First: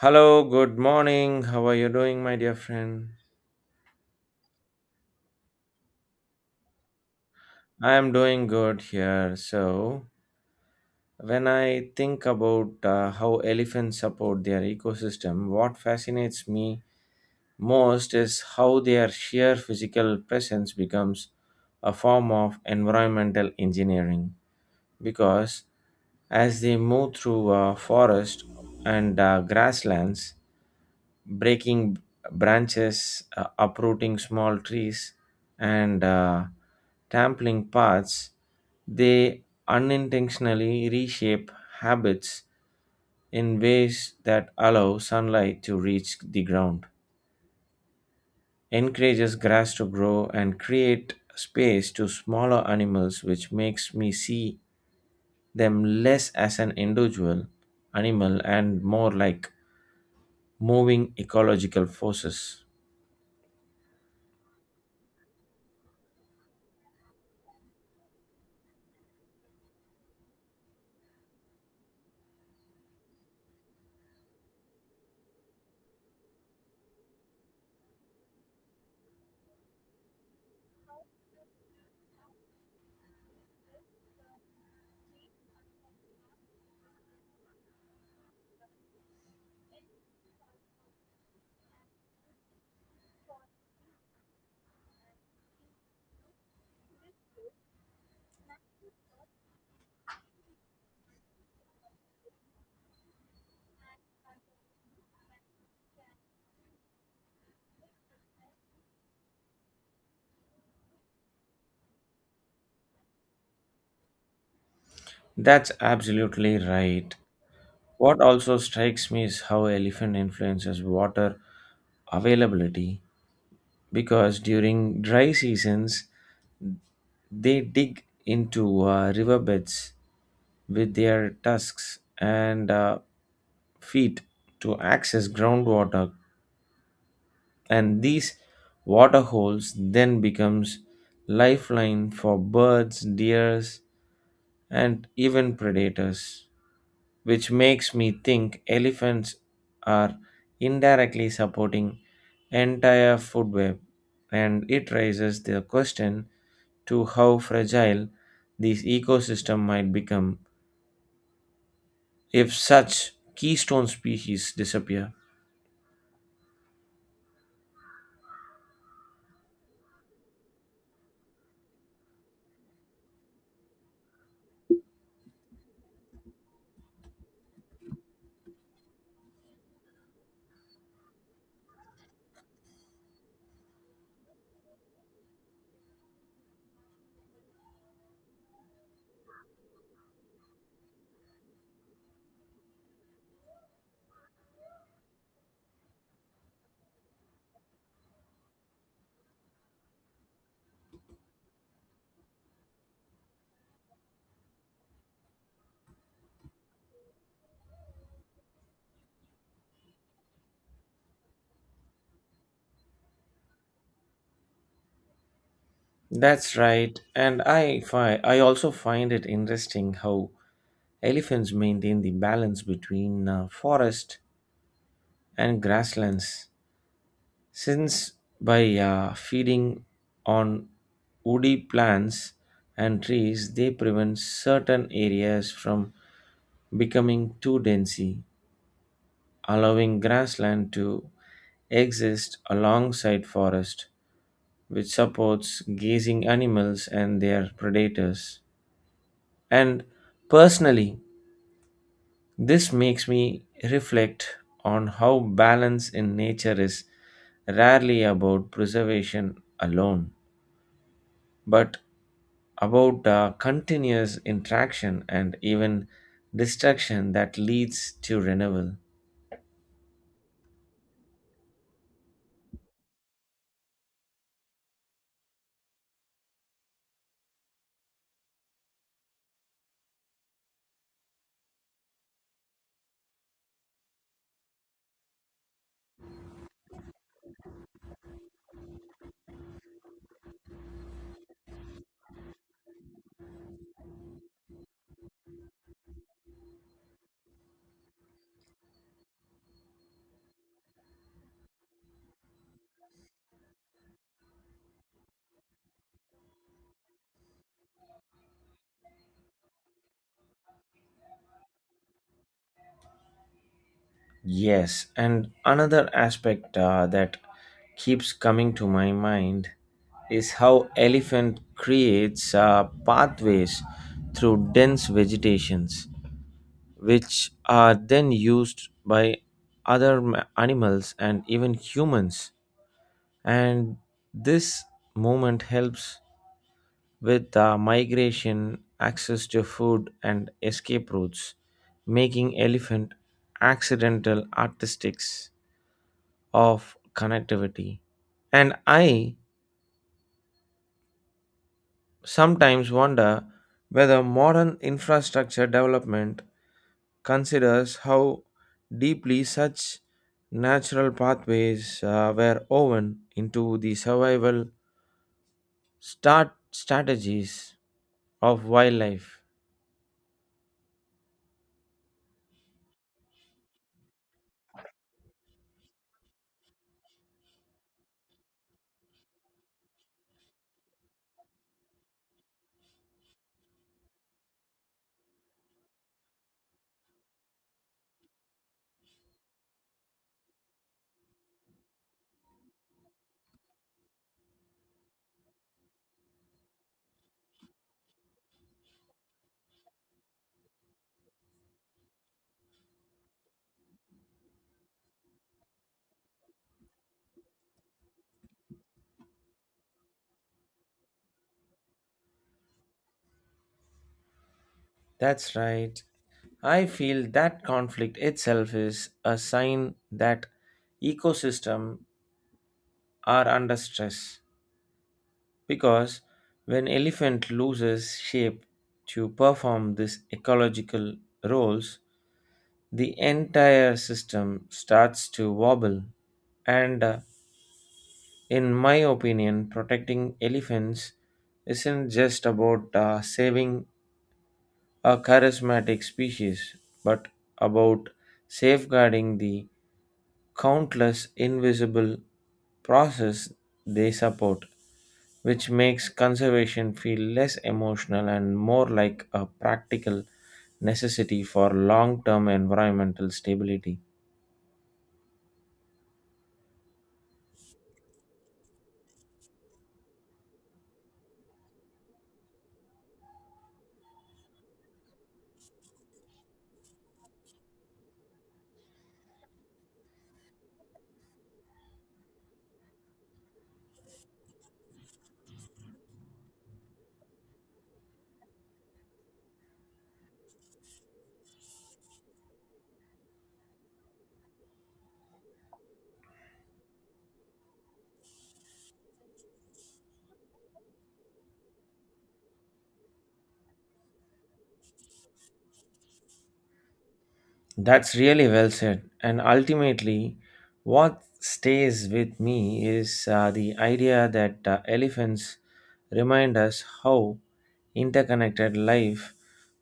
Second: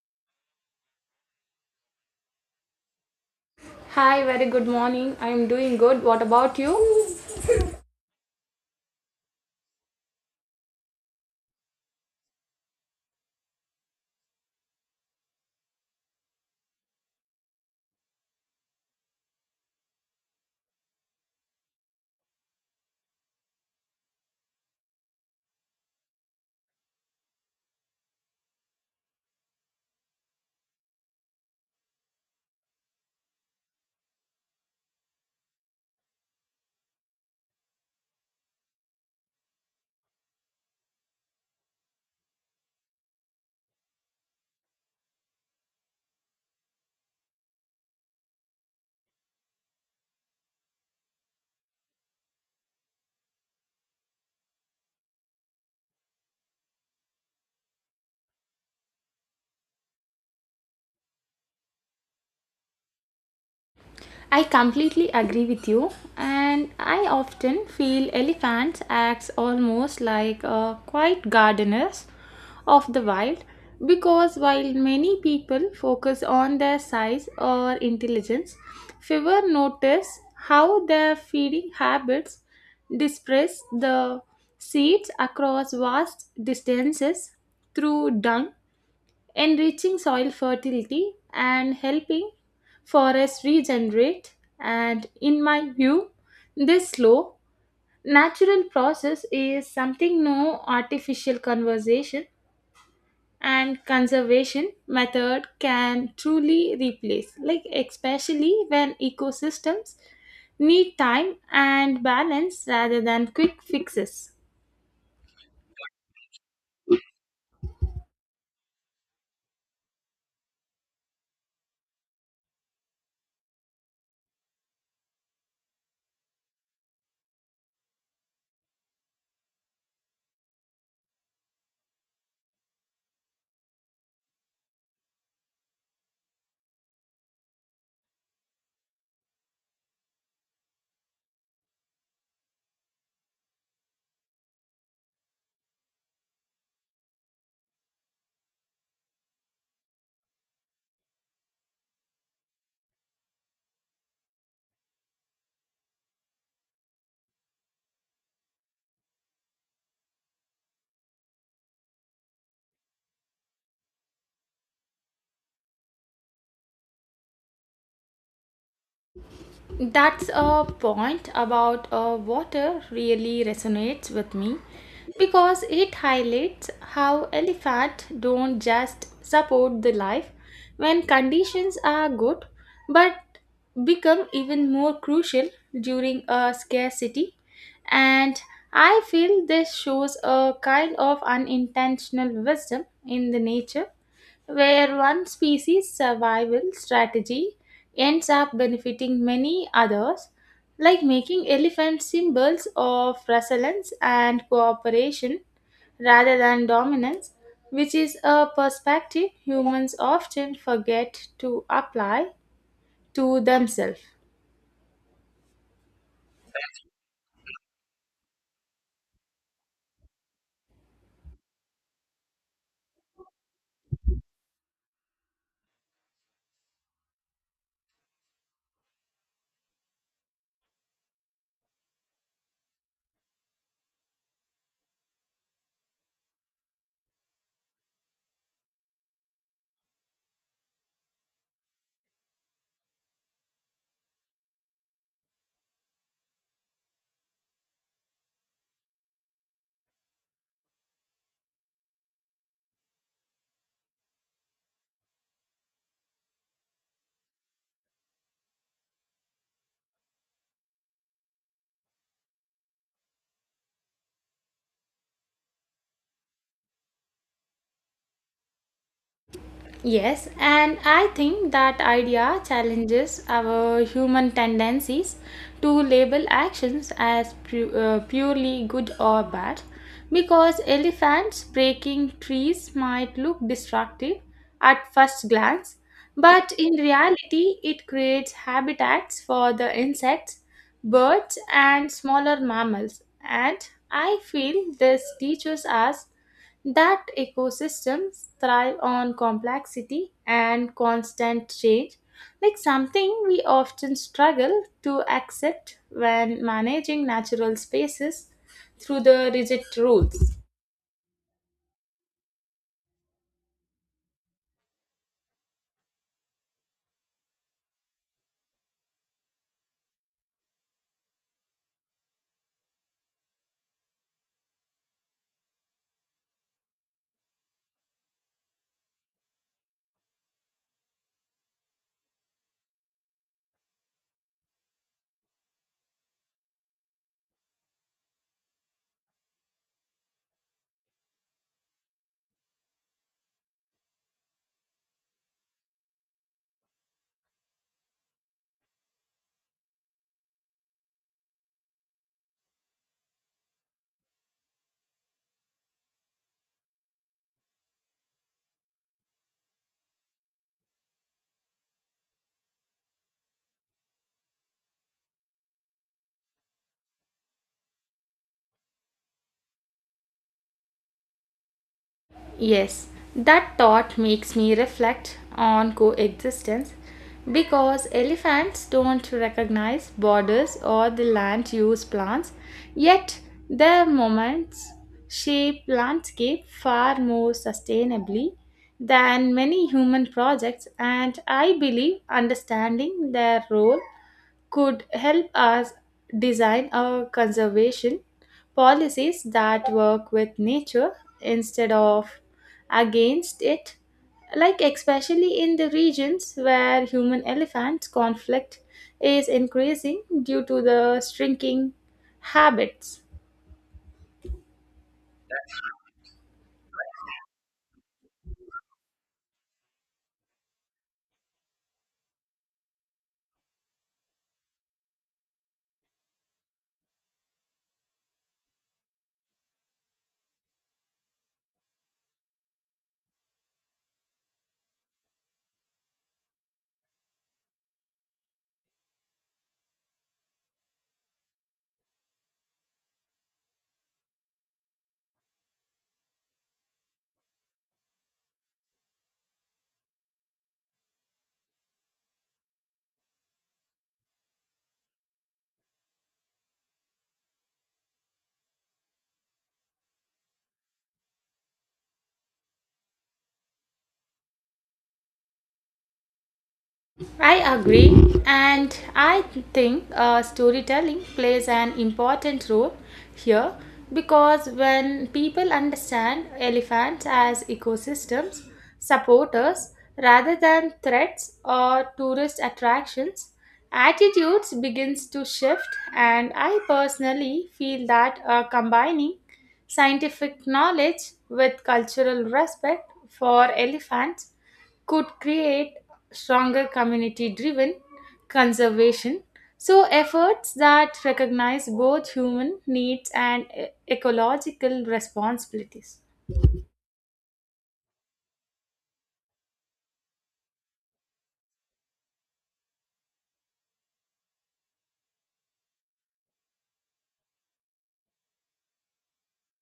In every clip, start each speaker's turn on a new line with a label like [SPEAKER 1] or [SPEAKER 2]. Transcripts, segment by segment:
[SPEAKER 1] Hello, good morning. How are you doing, my dear friend?
[SPEAKER 2] Hi, very good morning. I'm doing good. What about you?
[SPEAKER 1] I am doing good here. So, when I think about how elephants support their ecosystem, what fascinates me most is how their sheer physical presence becomes a form of environmental engineering. Because as they move through forest and grasslands, breaking branches, uprooting small trees, and trampling paths, they unintentionally reshape habits in ways that allow sunlight to reach the ground, encourages grass to grow, and create space to smaller animals, which makes me see them less as an individual animal and more like moving ecological forces.
[SPEAKER 2] I completely agree with you, and I often feel elephants acts almost like a quiet gardeners of the wild because while many people focus on their size or intelligence, fewer notice how their feeding habits disperse the seeds across vast distances through dung enriching soil fertility and helping forests regenerate. And in my view, this slow, natural process is something no artificial conservation and conservation method can truly replace, like, especially when ecosystems need time and balance rather than quick fixes.
[SPEAKER 1] That's absolutely right. What also strikes me is how elephant influences water availability because during dry seasons they dig into riverbeds with their tusks and feet to access groundwater and these water holes then becomes lifeline for birds, deers and even predators, which makes me think elephants are indirectly supporting entire food web and it raises the question to how fragile this ecosystem might become if such keystone species disappear.
[SPEAKER 2] That's a point about water really resonates with me because it highlights how elephants don't just support the life when conditions are good but become even more crucial during a scarcity and I feel this shows a kind of unintentional wisdom in the nature where one species' survival strategy ends up benefiting many others, like making elephants symbols of resilience and cooperation rather than dominance, which is a perspective humans often forget to apply to themselves.
[SPEAKER 1] That's right, and I also find it interesting how elephants maintain the balance between forest and grasslands. Since by feeding on woody plants and trees, they prevent certain areas from becoming too dense, allowing grassland to exist alongside forest, which supports grazing animals and their predators. And personally, this makes me reflect on how balance in nature is rarely about preservation alone, but about continuous interaction and even distraction that leads to renewal.
[SPEAKER 2] Yes, and I think that idea challenges our human tendencies to label actions as purely good or bad because elephants breaking trees might look destructive at first glance, but in reality, it creates habitats for the insects, birds, and smaller mammals. And I feel this teaches us that ecosystems thrive on complexity and constant change, like something we often struggle to accept when managing natural spaces through the rigid rules.
[SPEAKER 1] Yes, and another aspect that keeps coming to my mind is how elephant creates pathways through dense vegetations, which are then used by other animals and even humans. And this movement helps with the migration, access to food, and escape routes, making elephant accidental artistics of connectivity. And I sometimes wonder whether modern infrastructure development considers how deeply such natural pathways were woven into the survival start strategies of wildlife.
[SPEAKER 2] Yes, that thought makes me reflect on coexistence because elephants don't recognize borders or the land use plants, yet their movements shape landscape far more sustainably than many human projects and I believe understanding their role could help us design our conservation policies that work with nature instead of against it, like especially in the regions where human elephant conflict is increasing due to the shrinking habits.
[SPEAKER 1] That's right. I feel that conflict itself is a sign that ecosystem are under stress because when elephant loses shape to perform these ecological roles, the entire system starts to wobble. And in my opinion, protecting elephants isn't just about saving a charismatic species, but about safeguarding the countless invisible process they support, which makes conservation feel less emotional and more like a practical necessity for long term environmental stability.
[SPEAKER 2] I agree, and I think storytelling plays an important role here because when people understand elephants as ecosystems, supporters rather than threats or tourist attractions, attitudes begins to shift, and I personally feel that combining scientific knowledge with cultural respect for elephants could create stronger community driven conservation so efforts that recognize both human needs and ecological responsibilities.
[SPEAKER 1] That's really well said. And ultimately, what stays with me is the idea that elephants remind us how interconnected life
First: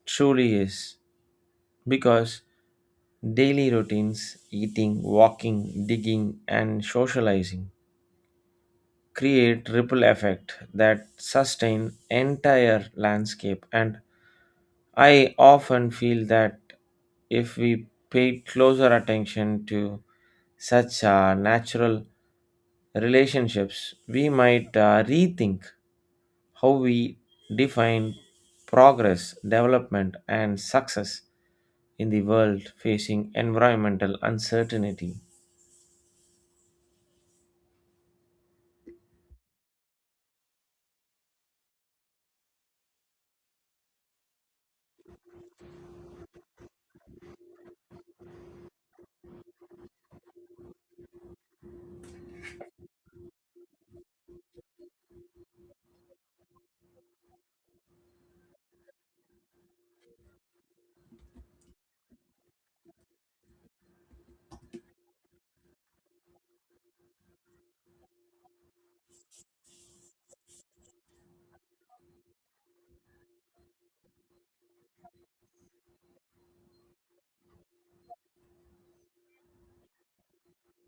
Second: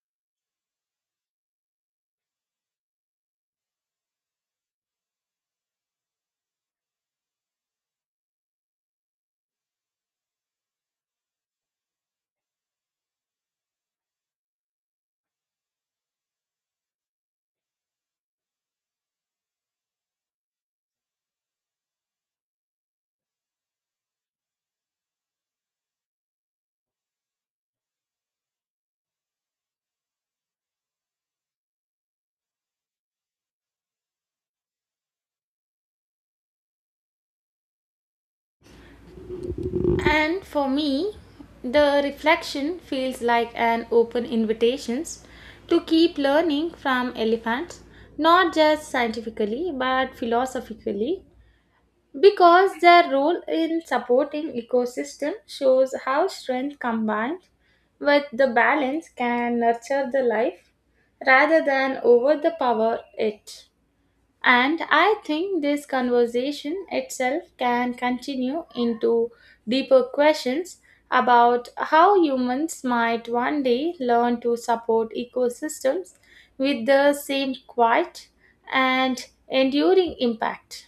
[SPEAKER 1] truly is. Because daily routines, eating, walking, digging, and socializing create ripple effect that sustain entire landscape, and I often feel that if we paid closer attention to such natural relationships we might rethink how we define progress development and success in the world facing environmental uncertainty.
[SPEAKER 2] And for me, the reflection feels like an open invitation to keep learning from elephants, not just scientifically but philosophically, because their role in supporting ecosystem shows how strength combined with the balance can nurture the life rather than over the power it. And I think this conversation itself can continue into deeper questions about how humans might one day learn to support ecosystems with the same quiet and enduring impact.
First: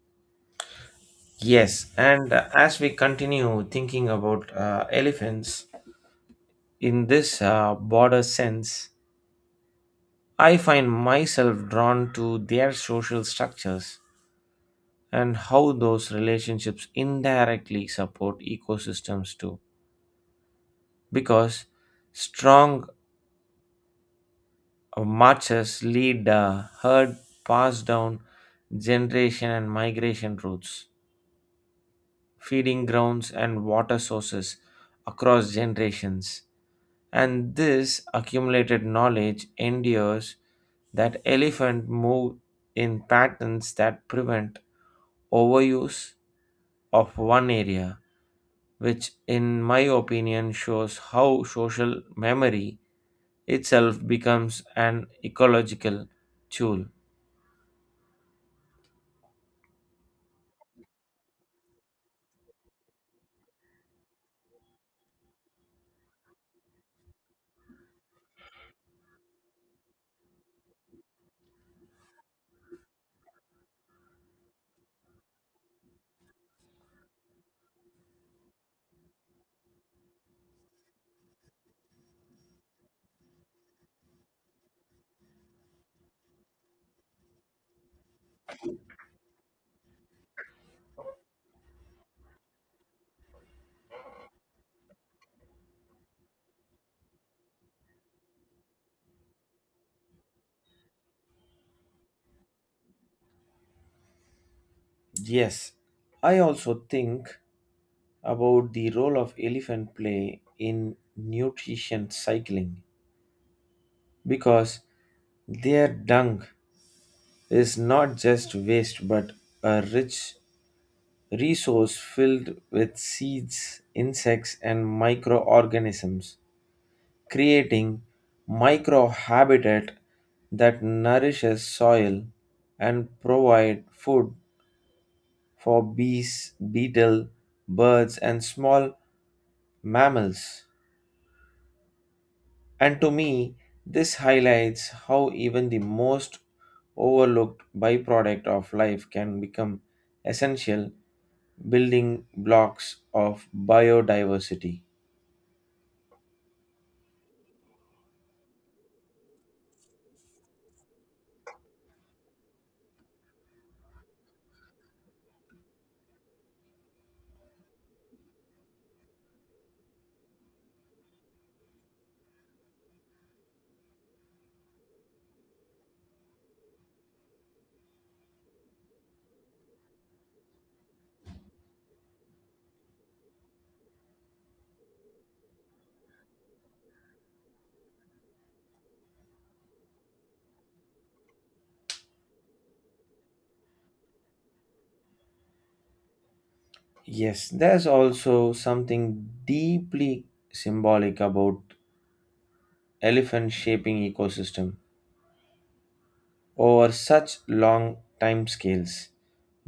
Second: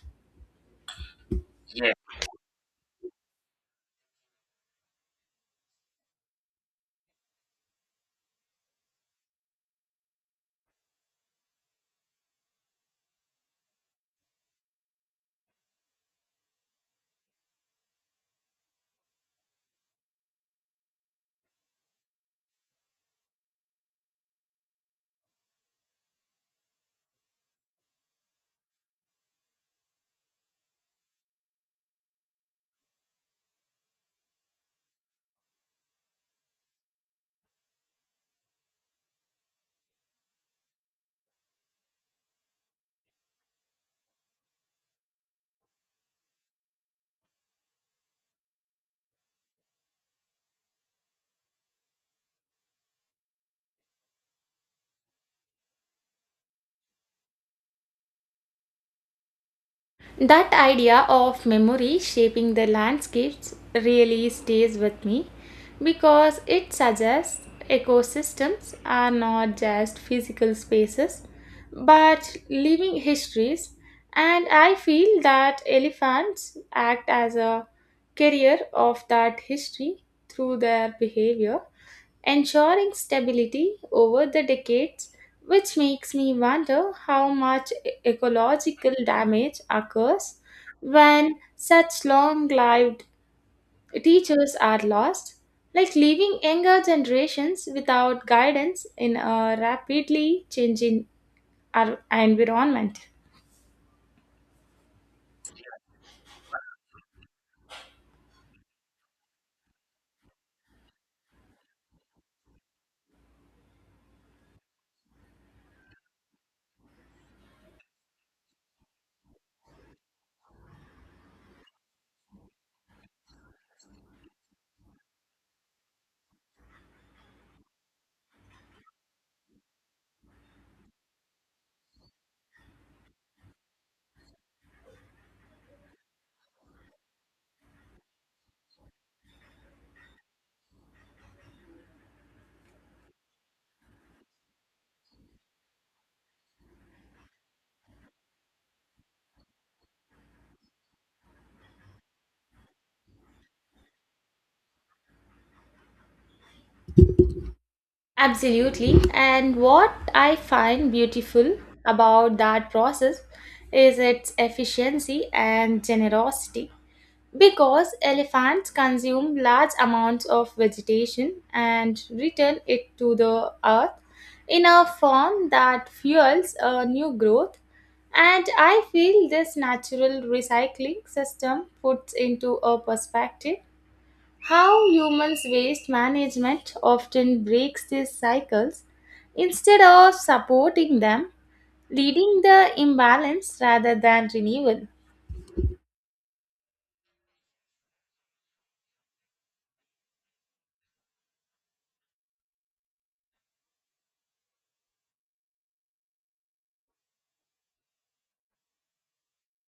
[SPEAKER 1] Yes, and as we continue thinking about elephants in this broader sense, I find myself drawn to their social structures and how those relationships indirectly support ecosystems too. Because strong marches lead the herd passed down generation and migration routes, feeding grounds and water sources across generations. And this accumulated knowledge endures that elephant move in patterns that prevent overuse of one area, which in my opinion shows how social memory itself becomes an ecological tool.
[SPEAKER 2] That idea of memory shaping the landscapes really stays with me because it suggests ecosystems are not just physical spaces but living histories, and I feel that elephants act as a carrier of that history through their behavior ensuring stability over the decades, which makes me wonder how much ecological damage occurs when such long lived teachers are lost, like leaving younger generations without guidance in a rapidly changing environment.
[SPEAKER 1] Yes, I also think about the role of elephant play in nutrition cycling because their dung is not just waste but a rich resource filled with seeds, insects, and microorganisms, creating microhabitat that nourishes soil and provide food for bees, beetle, birds, and small mammals. And to me, this highlights how even the most overlooked byproduct of life can become essential building blocks of biodiversity.
[SPEAKER 2] Absolutely. And what I find beautiful about that process is its efficiency and generosity. Because elephants consume large amounts of vegetation and return it to the earth in a form that fuels a new growth. And I feel this natural recycling system puts into a perspective how humans' waste management often breaks these cycles instead of supporting them, leading the imbalance rather than renewal.
[SPEAKER 1] Yes, there's also something deeply symbolic about elephant shaping ecosystem over such long time scales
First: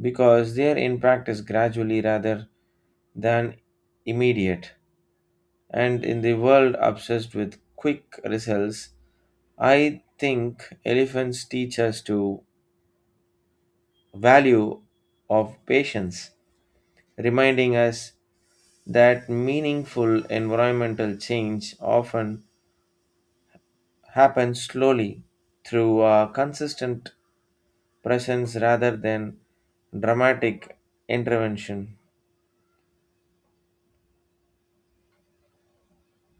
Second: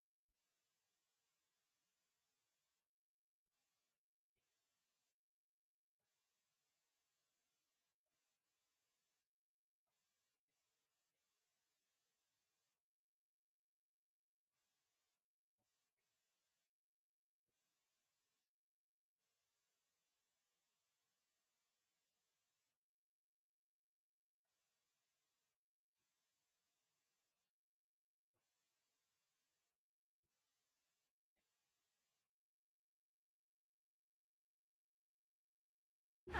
[SPEAKER 1] because they are in practice gradually rather than immediate. And in the world obsessed with quick results, I think elephants teach us to value of patience, reminding us that meaningful environmental change often happens slowly through a consistent presence rather than dramatic intervention.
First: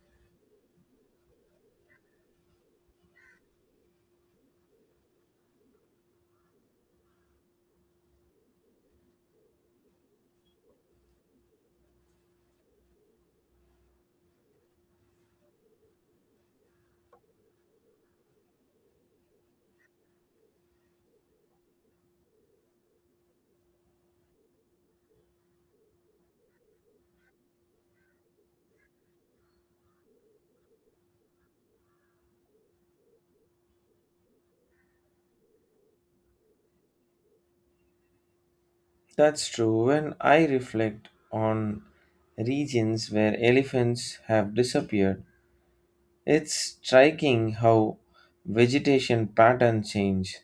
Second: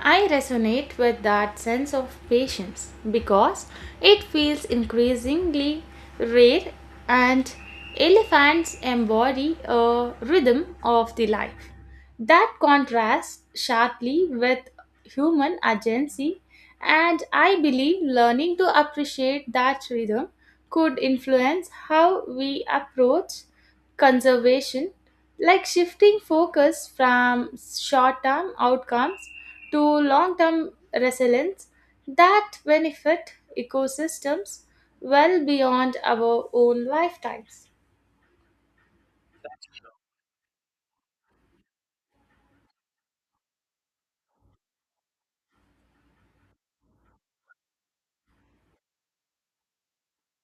[SPEAKER 2] I resonate with that sense of patience because it feels increasingly rare and elephants embody a rhythm of the life that contrasts sharply with human agency and I believe learning to appreciate that rhythm could influence how we approach conservation, like shifting focus from short term outcomes to long-term resilience that benefit ecosystems well beyond our own lifetimes.
[SPEAKER 1] That's true. When I reflect on regions where elephants have disappeared, it's striking how vegetation patterns change,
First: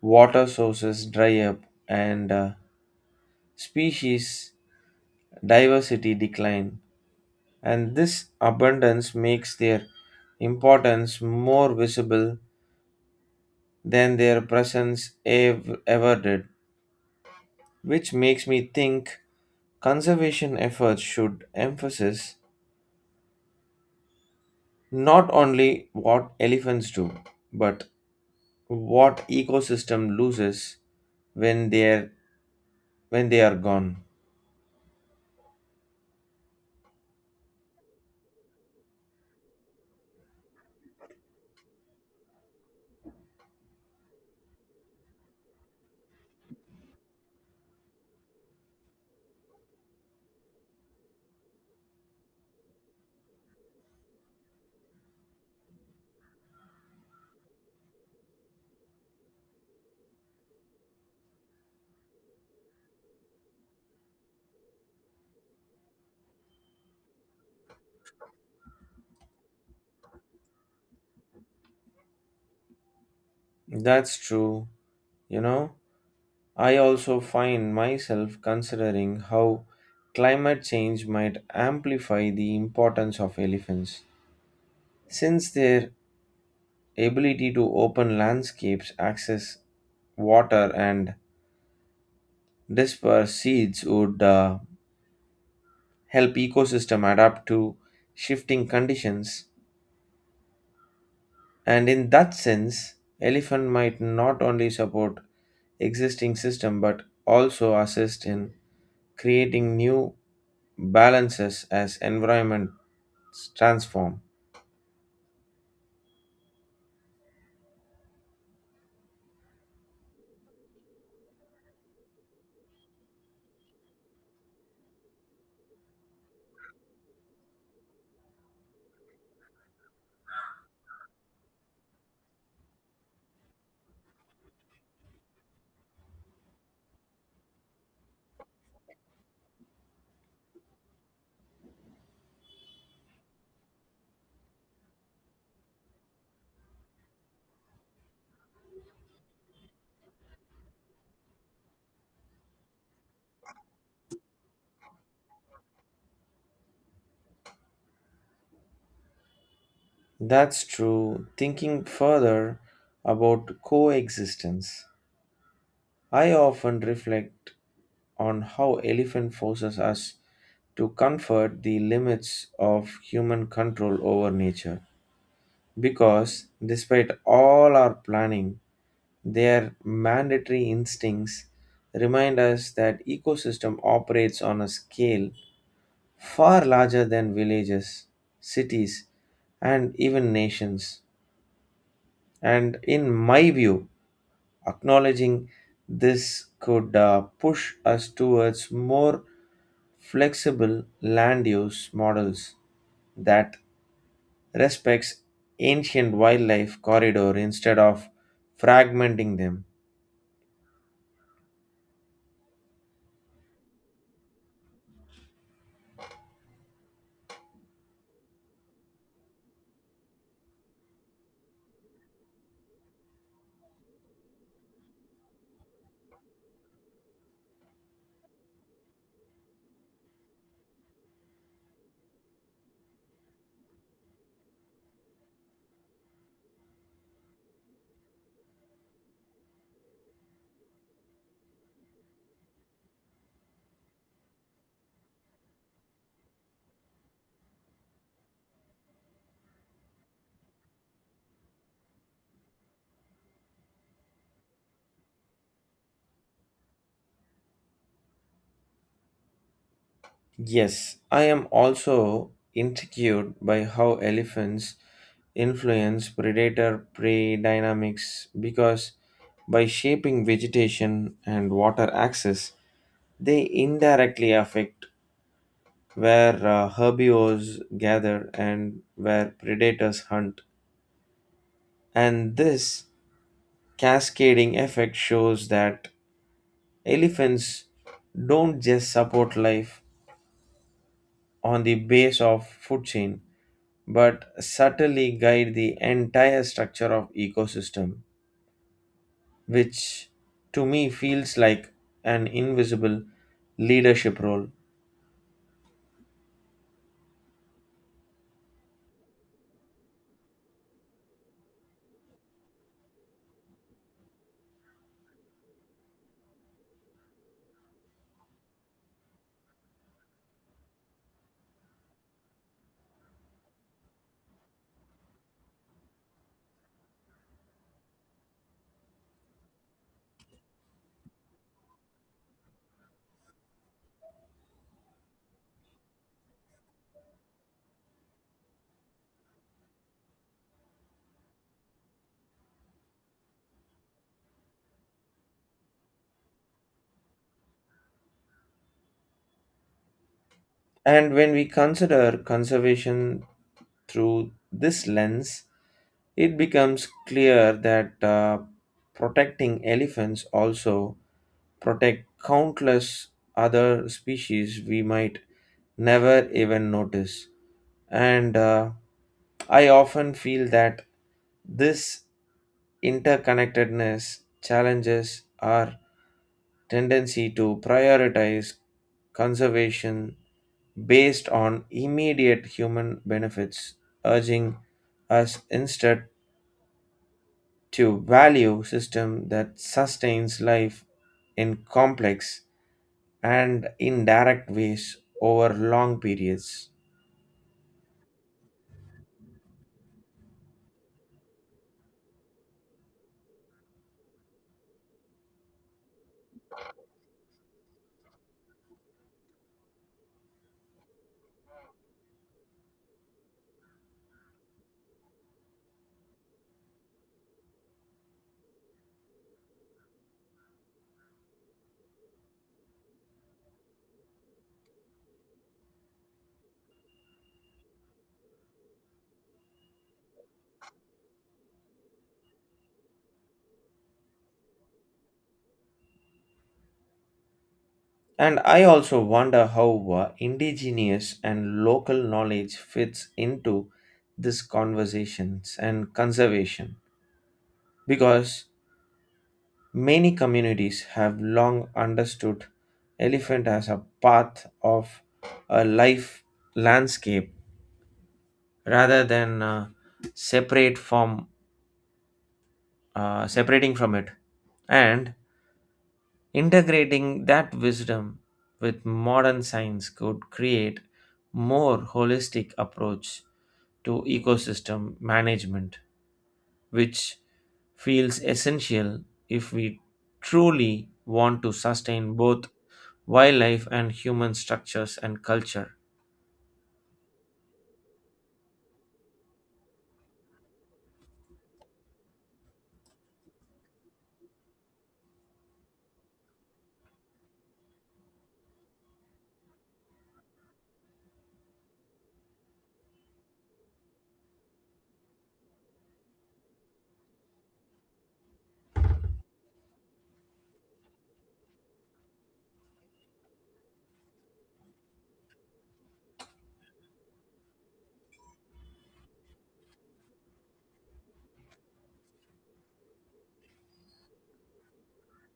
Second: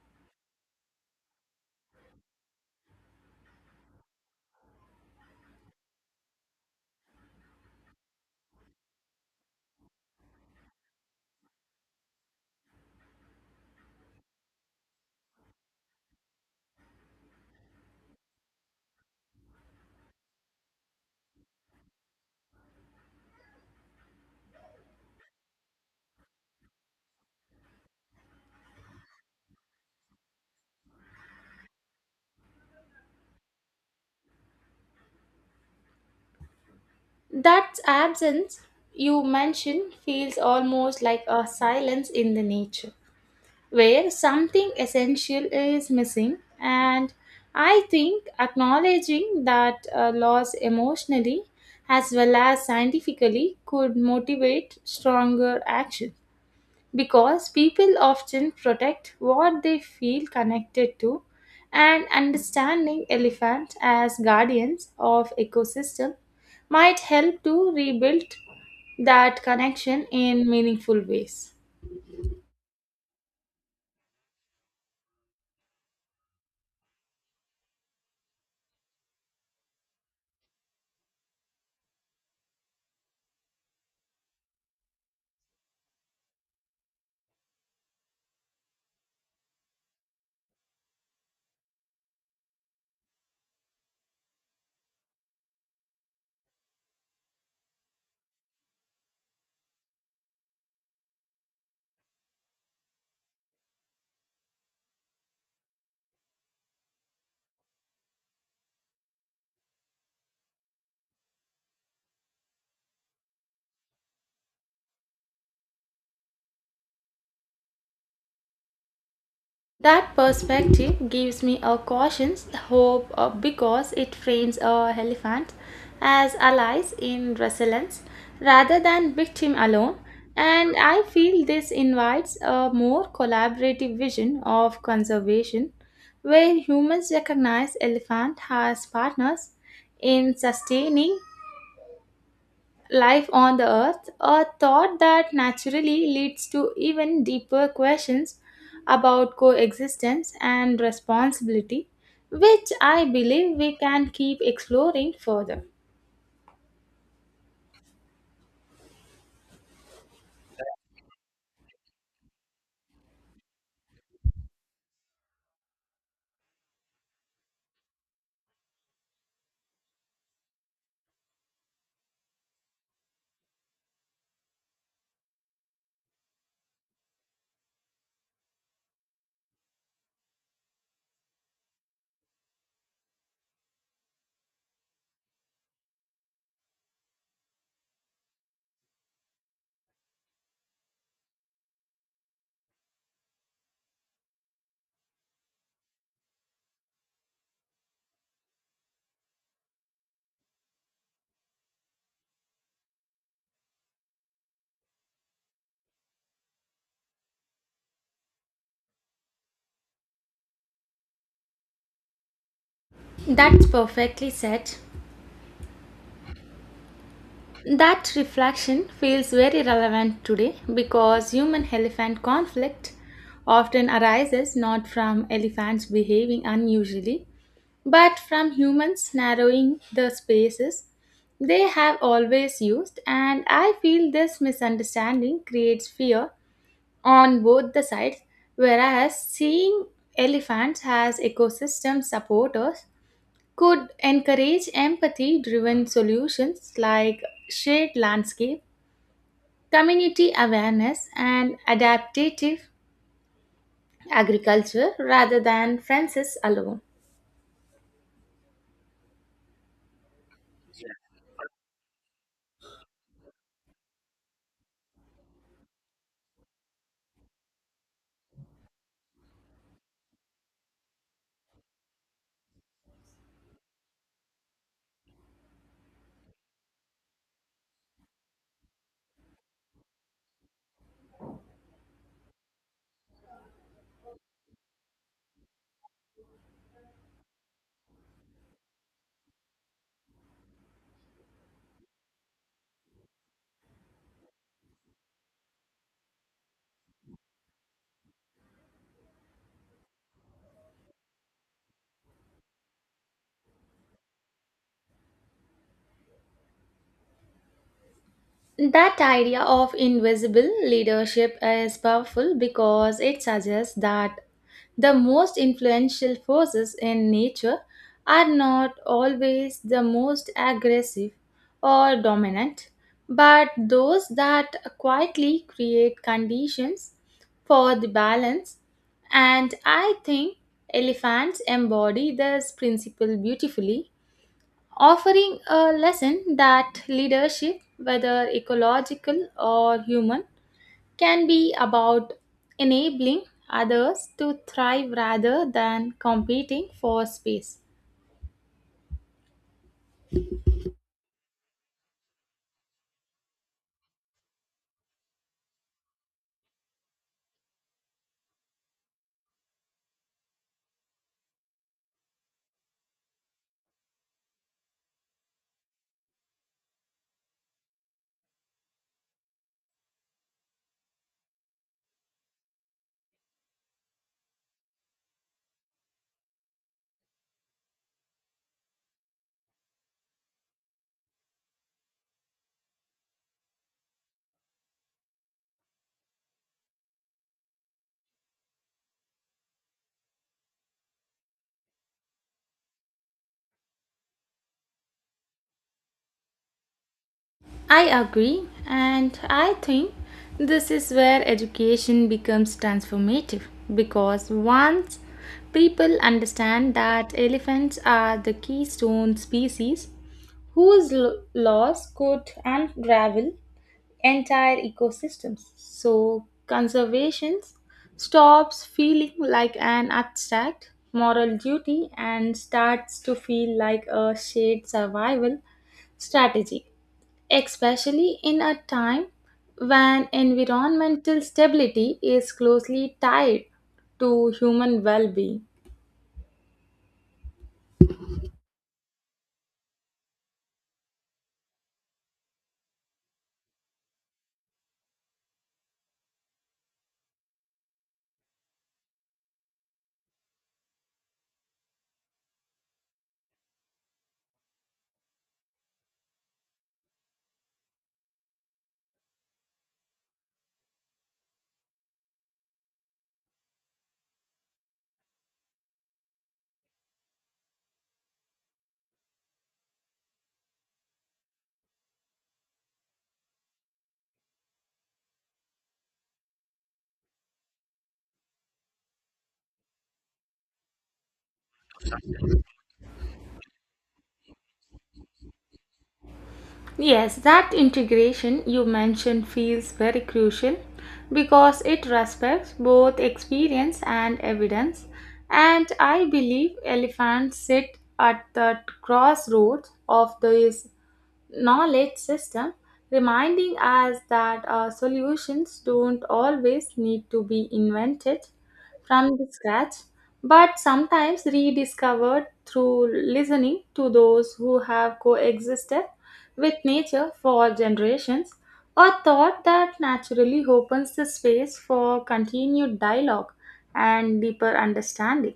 [SPEAKER 1] water sources dry up, and species diversity decline. And this abundance makes their importance more visible than their presence ever did, which makes me think conservation efforts should emphasize not only what elephants do, but what ecosystem loses when they're when they are gone.
[SPEAKER 2] That absence you mentioned feels almost like a silence in the nature, where something essential is missing. And I think acknowledging that loss emotionally as well as scientifically could motivate stronger action, because people often protect what they feel connected to and understanding elephants as guardians of ecosystem might help to rebuild that connection in meaningful ways.
[SPEAKER 1] That's true, you know. I also find myself considering how climate change might amplify the importance of elephants, since their ability to open landscapes, access water, and disperse seeds would help ecosystem adapt to shifting conditions. And in that sense, elephant might not only support existing system but also assist in creating new balances as environments transform.
[SPEAKER 2] That perspective gives me a cautious hope because it frames a elephant as allies in resilience rather than victim alone. And I feel this invites a more collaborative vision of conservation where humans recognize elephant as partners in sustaining life on the earth, a thought that naturally leads to even deeper questions about coexistence and responsibility, which I believe we can keep exploring further.
[SPEAKER 1] That's true. Thinking further about coexistence, I often reflect on how elephant forces us to comfort the limits of human control over nature. Because despite all our planning, their mandatory instincts remind us that ecosystem operates on a scale far larger than villages, cities, and even nations. And in my view, acknowledging this could push us towards more flexible land use models that respects ancient wildlife corridor instead of fragmenting them.
[SPEAKER 2] That's perfectly said. That reflection feels very relevant today because human elephant conflict often arises not from elephants behaving unusually, but from humans narrowing the spaces they have always used, and I feel this misunderstanding creates fear on both the sides. Whereas seeing elephants as ecosystem supporters could encourage empathy driven solutions like shared landscape, community awareness, and adaptative agriculture rather than fences alone.
[SPEAKER 1] Yes, I am also intrigued by how elephants influence predator prey dynamics because by shaping vegetation and water access, they indirectly affect where herbivores gather and where predators hunt. And this cascading effect shows that elephants don't just support life on the base of food chain but subtly guide the entire structure of ecosystem, which to me feels like an invisible leadership role.
[SPEAKER 2] That idea of invisible leadership is powerful because it suggests that the most influential forces in nature are not always the most aggressive or dominant, but those that quietly create conditions for the balance. And I think elephants embody this principle beautifully, offering a lesson that leadership, whether ecological or human, can be about enabling others to thrive rather than competing for space.
[SPEAKER 1] And when we consider conservation through this lens it becomes clear that protecting elephants also protect countless other species we might never even notice, and I often feel that this interconnectedness challenges our tendency to prioritize conservation based on immediate human benefits, urging us instead to value system that sustains life in complex and indirect ways over long periods.
[SPEAKER 2] I agree, and I think this is where education becomes transformative because once people understand that elephants are the keystone species whose laws could unravel entire ecosystems. So conservation stops feeling like an abstract moral duty and starts to feel like a shared survival strategy, especially in a time when environmental stability is closely tied to human well being.
[SPEAKER 1] And I also wonder how indigenous and local knowledge fits into these conversations and conservation because many communities have long understood elephant as a part of a life landscape rather than separate from separating from it, and integrating that wisdom with modern science could create more holistic approach to ecosystem management, which feels essential if we truly want to sustain both wildlife and human structures and culture.
[SPEAKER 2] Yes, that integration you mentioned feels very crucial because it respects both experience and evidence. And I believe elephants sit at the crossroads of this knowledge system, reminding us that solutions don't always need to be invented from the scratch, but sometimes rediscovered through listening to those who have coexisted with nature for generations, a thought that naturally opens the space for continued dialogue and deeper understanding.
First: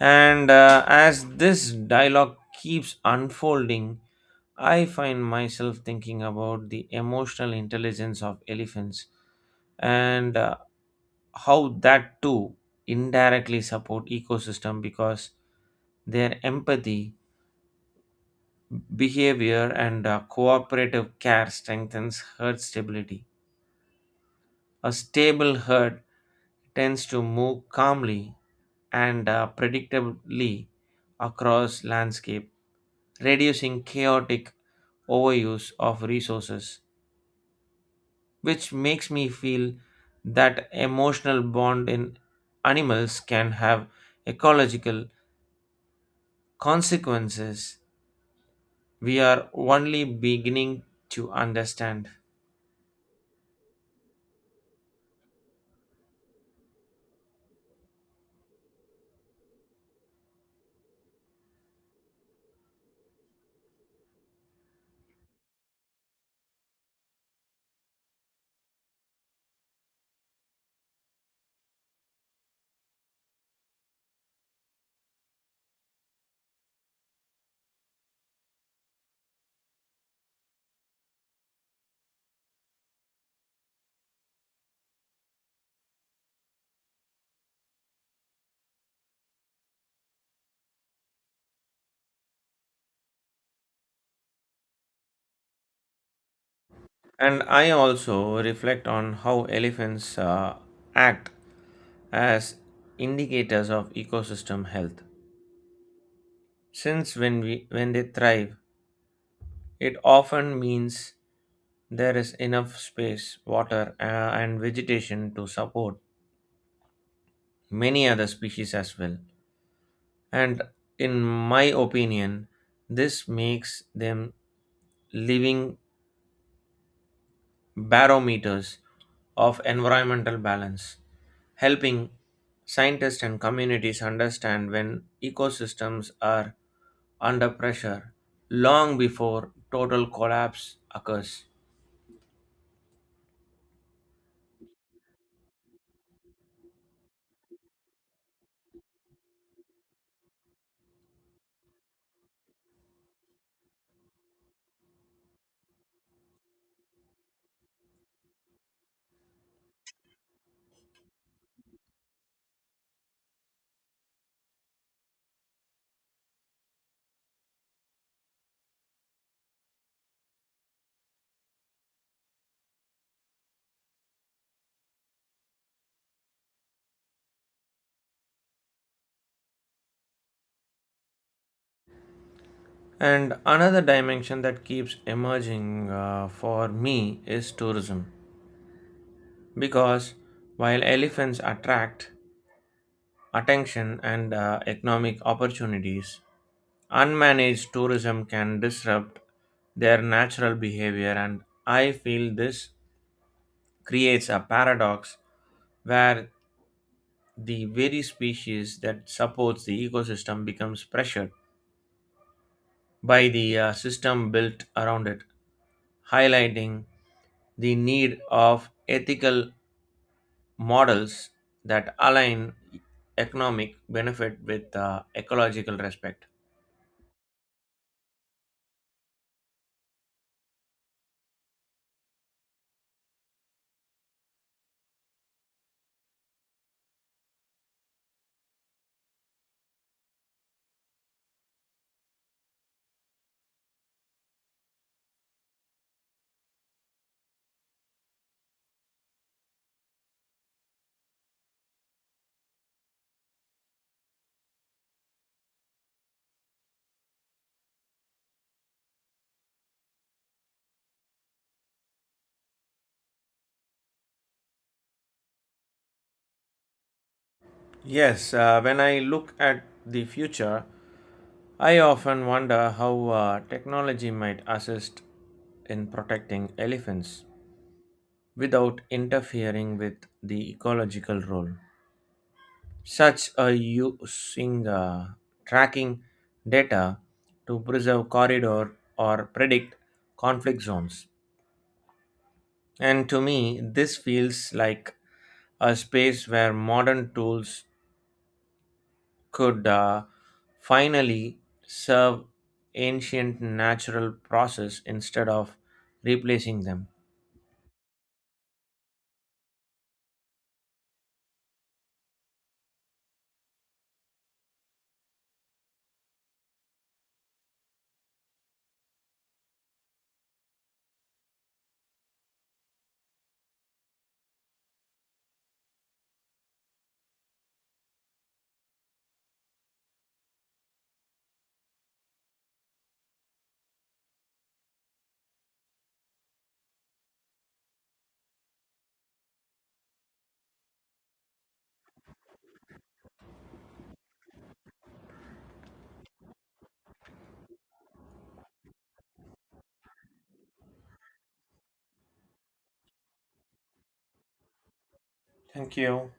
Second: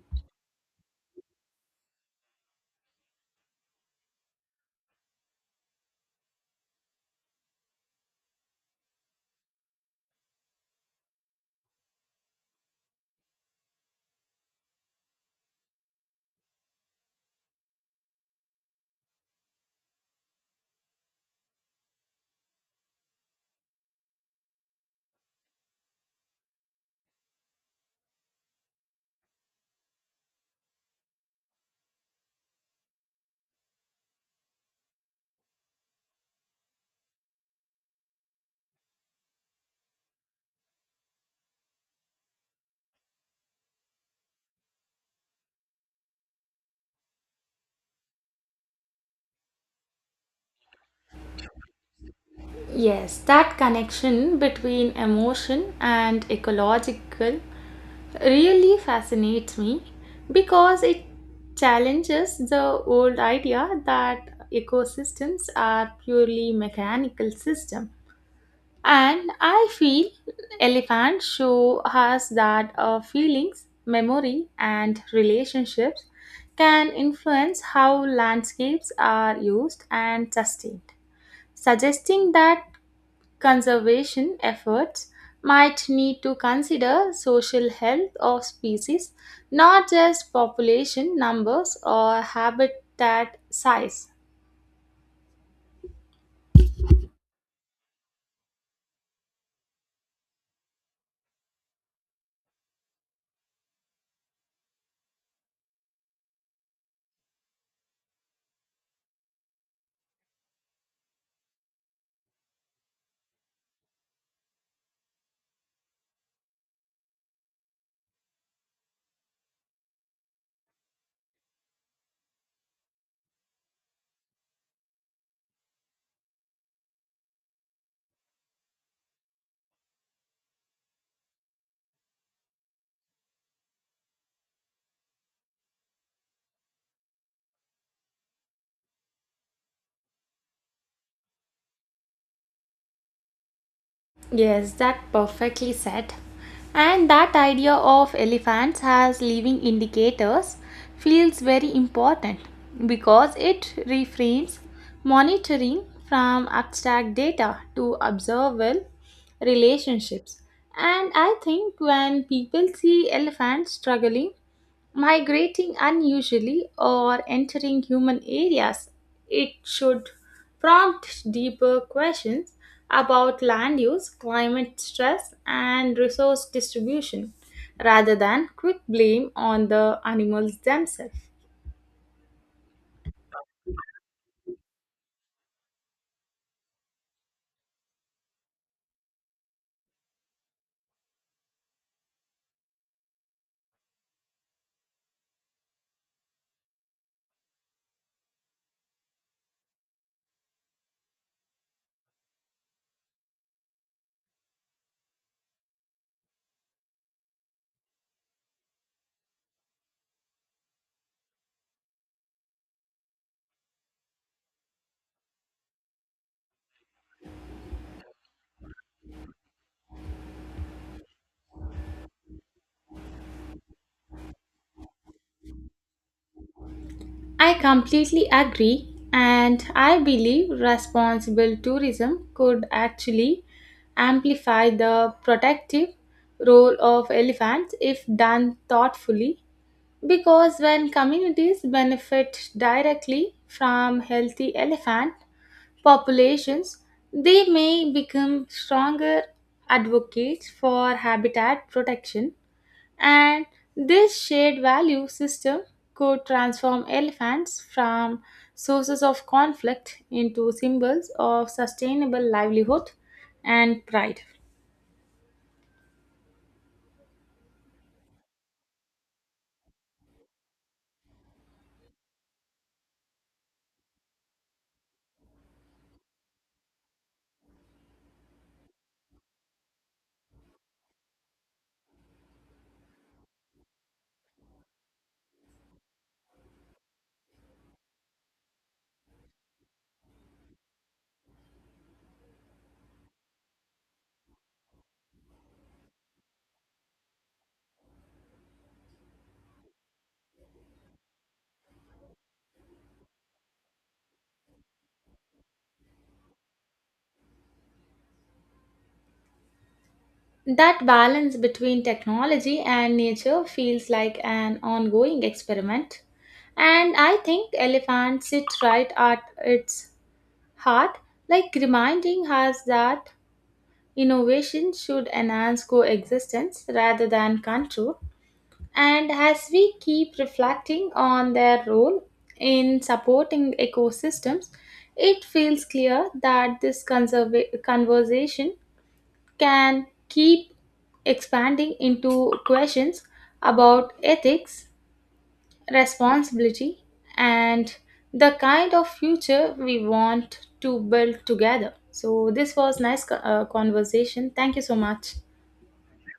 [SPEAKER 1] And as this dialogue keeps unfolding, I find myself thinking about the emotional intelligence of elephants and how that too indirectly support ecosystem because their empathy behavior and cooperative care strengthens herd stability. A stable herd tends to move calmly and predictably across landscape, reducing chaotic overuse of resources, which makes me feel that emotional bond in animals can have ecological consequences we are only beginning to understand.
[SPEAKER 2] Yes, that connection between emotion and ecological really fascinates me because it challenges the old idea that ecosystems are purely mechanical system and I feel elephants show us that our feelings memory and relationships can influence how landscapes are used and sustained, suggesting that conservation efforts might need to consider social health of species, not just population numbers or habitat size.
[SPEAKER 1] And I also reflect on how elephants act as indicators of ecosystem health. Since when they thrive, it often means there is enough space, water, and vegetation to support many other species as well. And in my opinion, this makes them living barometers of environmental balance, helping scientists and communities understand when ecosystems are under pressure long before total collapse occurs.
[SPEAKER 2] Yes, that perfectly said. And that idea of elephants as living indicators feels very important because it reframes monitoring from abstract data to observable relationships. And I think when people see elephants struggling migrating unusually or entering human areas, it should prompt deeper questions about land use, climate stress, and resource distribution rather than quick blame on the animals themselves.
[SPEAKER 1] And another dimension that keeps emerging for me is tourism. Because while elephants attract attention and economic opportunities, unmanaged tourism can disrupt their natural behavior, and I feel this creates a paradox where the very species that supports the ecosystem becomes pressured by the system built around it, highlighting the need of ethical models that align economic benefit with ecological respect.
[SPEAKER 2] I completely agree, and I believe responsible tourism could actually amplify the protective role of elephants if done thoughtfully. Because when communities benefit directly from healthy elephant populations, they may become stronger advocates for habitat protection, and this shared value system could transform elephants from sources of conflict into symbols of sustainable livelihood and pride.
[SPEAKER 1] Yes, when I look at the future, I often wonder how technology might assist in protecting elephants without interfering with the ecological role, such as using tracking data to preserve corridor or predict conflict zones. And to me, this feels like a space where modern tools could finally serve ancient natural process instead of replacing them.
[SPEAKER 2] That balance between technology and nature feels like an ongoing experiment. And I think elephants sit right at its heart, like reminding us that innovation should enhance coexistence rather than control. And as we keep reflecting on their role in supporting ecosystems, it feels clear that this conversation can keep expanding into questions about ethics, responsibility, and the kind of future we want to build together. So, this was nice conversation. Thank you so much.
[SPEAKER 1] Thank you.